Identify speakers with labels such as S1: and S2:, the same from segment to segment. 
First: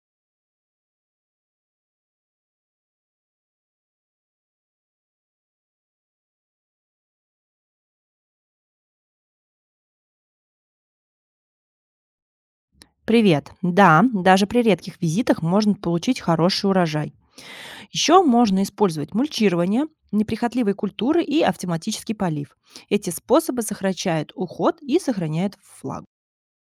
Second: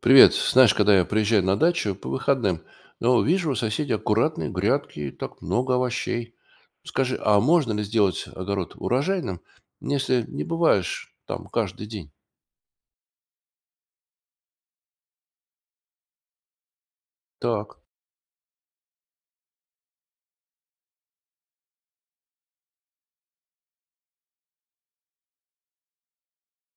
S1: Привет. Знаешь, когда я приезжаю на дачу по выходным, но вижу у соседей аккуратные грядки и так много овощей. Скажи, а можно ли сделать огород урожайным, если не бываешь там каждый день?
S2: Привет. Да, даже при редких визитах можно получить хороший урожай.
S1: Так,
S2: Еще можно использовать мульчирование, неприхотливые культуры и автоматический полив. Эти способы сокращают уход и сохраняют флаг.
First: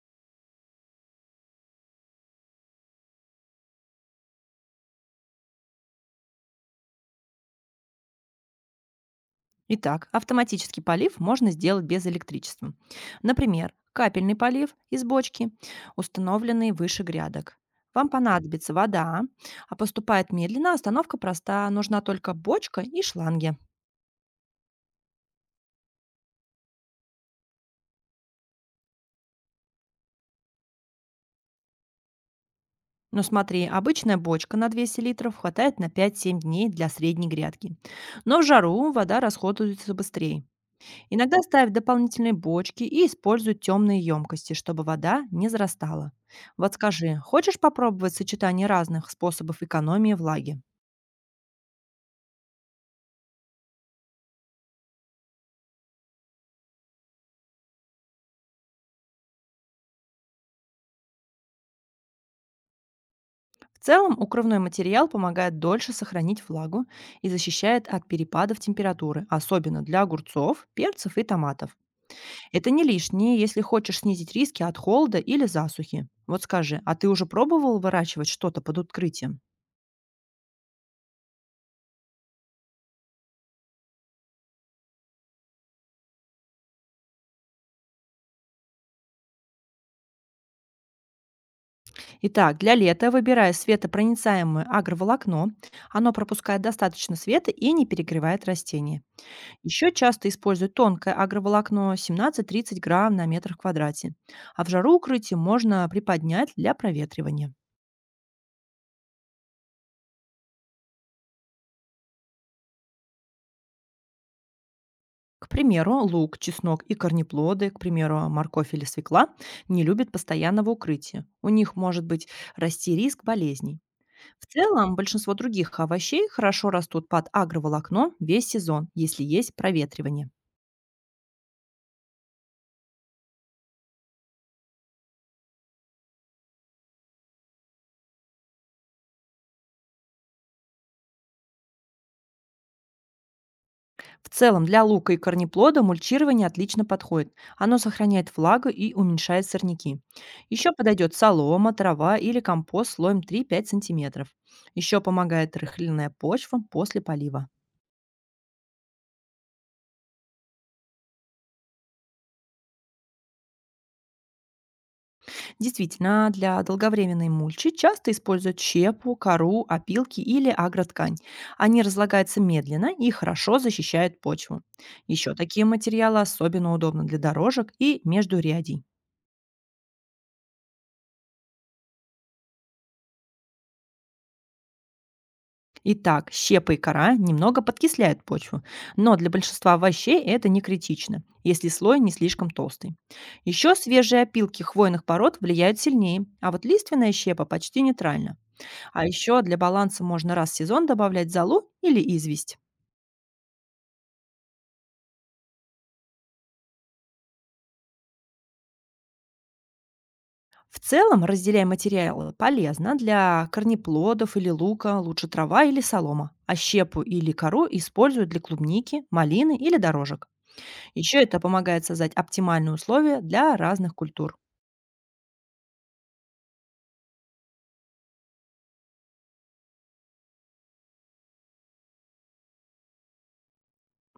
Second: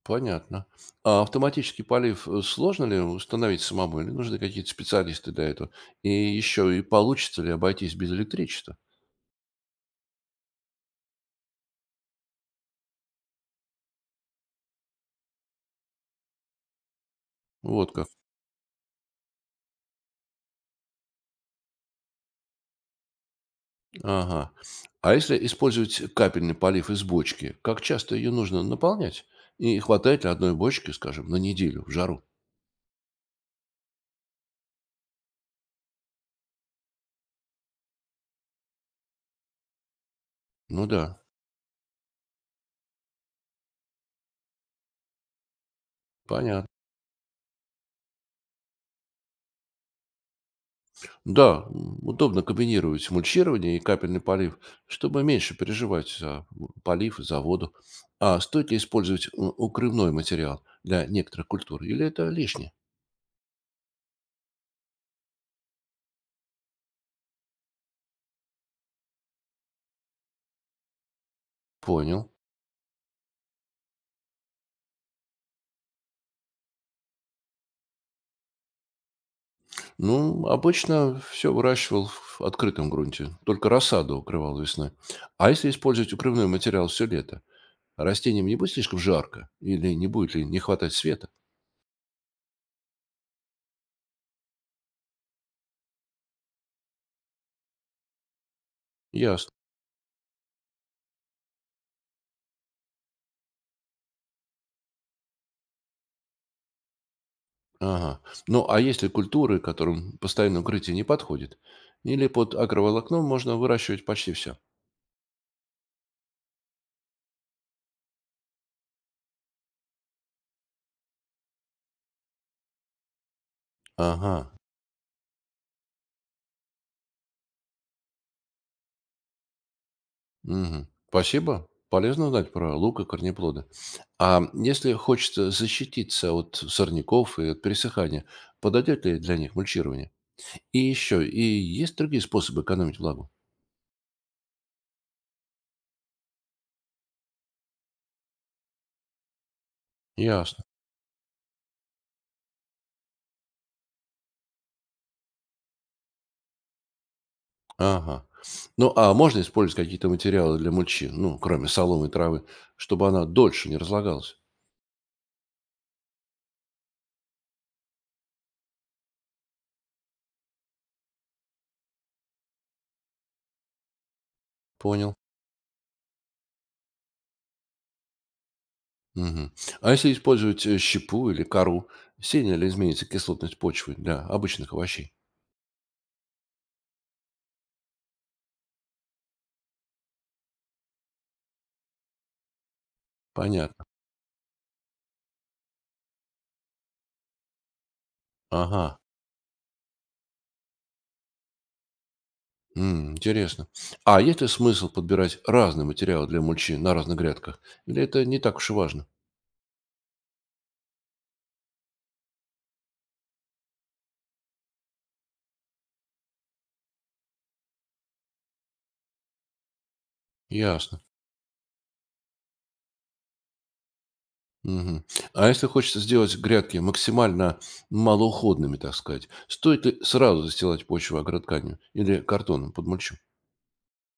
S1: понятно. А автоматический полив сложно ли установить самому, или нужны какие-то специалисты для этого? И еще, и получится ли обойтись без электричества?
S2: Итак, автоматический полив можно сделать без электричества. Например, капельный полив из бочки, установленный выше грядок.
S1: Вот как.
S2: Вам понадобится вода, а поступает медленно, остановка проста, нужна только бочка и шланги.
S1: Ага. А если использовать капельный полив из бочки, как часто ее нужно наполнять? И хватает ли одной бочки, скажем, на неделю в жару?
S2: Но смотри, обычная бочка на 200 литров хватает на 5-7 дней для средней грядки. Но в жару вода расходуется быстрее.
S1: Ну да,
S2: Иногда ставят дополнительные бочки и используют темные емкости, чтобы вода не зарастала.
S1: понятно.
S2: Вот скажи, хочешь попробовать сочетание разных способов экономии влаги?
S1: Да, удобно комбинировать мульчирование и капельный полив, чтобы меньше переживать за полив и за воду. А стоит ли использовать укрывной материал для некоторых культур? Или это лишнее?
S2: В целом, укрывной материал помогает дольше сохранить влагу и защищает от перепадов температуры, особенно для огурцов, перцев и томатов.
S1: Понял.
S2: Это не лишнее, если хочешь снизить риски от холода или засухи. Вот скажи, а ты уже пробовал выращивать что-то под открытием?
S1: Ну, обычно все выращивал в открытом грунте, только рассаду укрывал весной. А если использовать укрывной материал все лето? А растениям не будет слишком жарко? Или не будет ли не хватать света?
S2: Итак, для лета выбирай светопроницаемое агроволокно. Оно пропускает достаточно света и не перегревает растения.
S1: Ясно.
S2: Еще часто используют тонкое агроволокно 17-30 грамм на метр в квадрате. А в жару укрытие можно приподнять для проветривания.
S1: Ага. Ну, а если культуры, которым постоянное укрытие не подходит? Или под агроволокном можно выращивать почти все?
S2: К примеру, лук, чеснок и корнеплоды, к примеру, морковь или свекла, не любят постоянного укрытия. У них может быть расти риск болезней.
S1: Ага.
S2: В целом, большинство других овощей хорошо растут под агроволокно весь сезон, если есть проветривание.
S1: Мгм. Спасибо. Полезно узнать про лук и корнеплоды. А если хочется защититься от сорняков и от пересыхания, подойдет ли для них мульчирование? И еще, и есть другие способы экономить влагу?
S2: В целом, для лука и корнеплода мульчирование отлично подходит. Оно сохраняет влагу и уменьшает сорняки.
S1: Ясно.
S2: Еще подойдет солома, трава или компост слоем 3-5 сантиметров. Еще помогает рыхленная почва после полива.
S1: Ага. Ну, а можно использовать какие-то материалы для мульчи, ну, кроме соломы и травы, чтобы она дольше не разлагалась?
S2: Действительно, для долговременной мульчи часто используют щепу, кору, опилки или агроткань. Они разлагаются медленно и хорошо защищают почву.
S1: Понял.
S2: Еще такие материалы особенно удобны для дорожек и междурядий.
S1: Мгм. А если использовать щепу или кору, сильно ли изменится кислотность почвы для обычных овощей?
S2: Итак, щепа и кора немного подкисляют почву, но для большинства овощей это не критично, если слой не слишком толстый. Еще
S1: Понятно.
S2: свежие опилки хвойных пород влияют сильнее, а вот лиственная щепа почти нейтральна.
S1: Ага.
S2: А еще для баланса можно раз в сезон добавлять золу или известь.
S1: Интересно. А есть ли смысл подбирать разные материалы для мульчи на разных грядках? Или это не так уж и важно?
S2: В целом, разделяя материалы, полезно для корнеплодов или лука, лучше трава или солома, а щепу или кору используют для клубники, малины или дорожек.
S1: Ясно.
S2: Еще это помогает создать оптимальные условия для разных культур.
S1: Мгм. А если хочется сделать грядки максимально малоуходными, так сказать, стоит ли сразу застилать почву агротканью или картоном под мульчу?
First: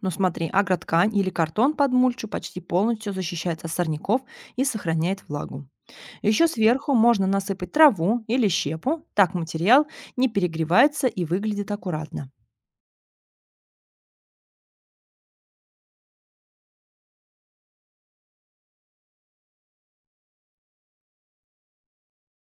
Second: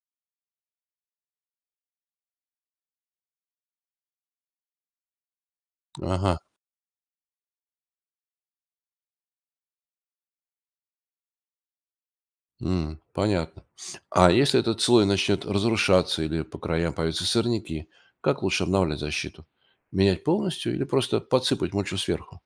S2: Но смотри, агроткань или картон под мульчу почти полностью защищает от сорняков и сохраняет влагу.
S1: Ага,
S2: Еще сверху можно насыпать траву или щепу, так материал не перегревается и выглядит аккуратно.
S1: понятно. А если этот слой начнет разрушаться или по краям появятся сорняки, как лучше обновлять защиту? Менять полностью или просто подсыпать мульчу сверху?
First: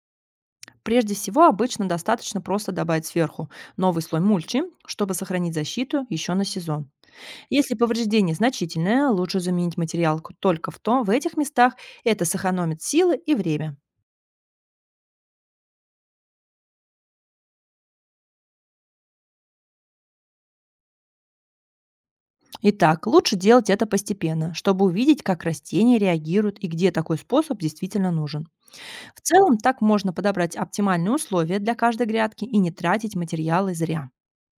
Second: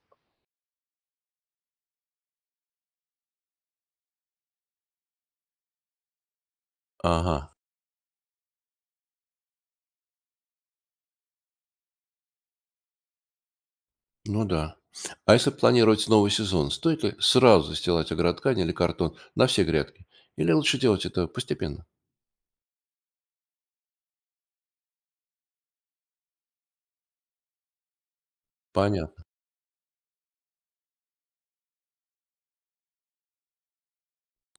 S2: Прежде всего, обычно достаточно просто добавить сверху новый слой мульчи, чтобы сохранить защиту еще на сезон.
S1: Ага,
S2: Если повреждение значительное, лучше заменить материал только в том, в этих местах. Это сэкономит силы и время.
S1: ну да. А если планировать новый сезон, стоит ли сразу застилать агроткань или картон на все грядки? Или лучше делать это постепенно?
S2: Итак, лучше делать это постепенно, чтобы увидеть, как растения реагируют и где такой способ действительно нужен. В
S1: Понятно.
S2: целом, так можно подобрать оптимальные условия для каждой грядки и не тратить материалы зря.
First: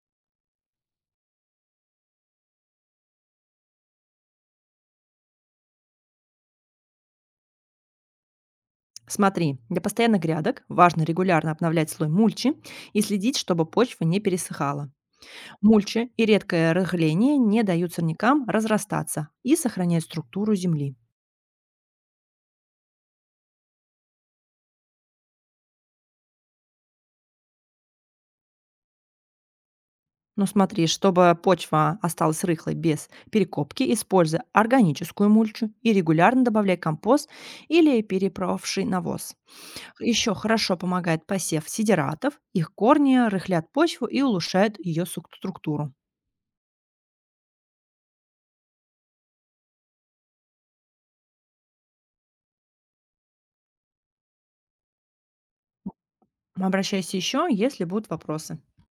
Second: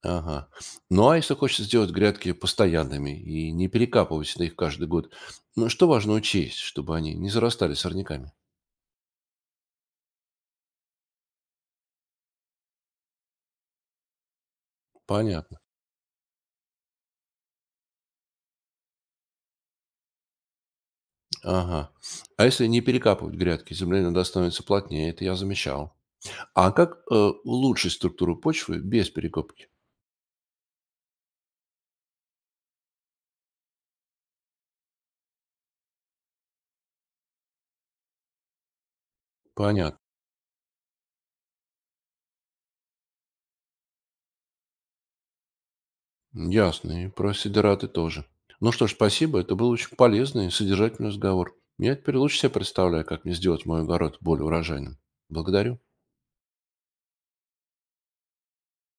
S1: Ага. Ну, а если хочется сделать грядки постоянными и не перекапывать всегда их каждый год, ну, что важно учесть, чтобы они не зарастали сорняками?
S2: Смотри, для постоянных грядок важно регулярно обновлять слой мульчи и следить, чтобы почва не пересыхала.
S1: Понятно.
S2: Мульча и редкое рыхление не дают сорнякам разрастаться и сохраняют структуру земли.
S1: Ага. А если не перекапывать грядки, земля иногда становится плотнее, это я замечал. А как улучшить структуру почвы без перекопки?
S2: Но смотри, чтобы почва осталась рыхлой без перекопки, используй органическую мульчу и регулярно добавляй компост или перепровший навоз.
S1: Понятно.
S2: Еще хорошо помогает посев сидератов, их корни рыхлят почву и улучшают ее структуру.
S1: Ясно. И про сидераты тоже. Ну что ж, спасибо. Это был очень полезный и содержательный разговор. Я теперь лучше себе представляю, как мне сделать мой огород более урожайным. Благодарю.
S2: Обращайся еще, если будут вопросы.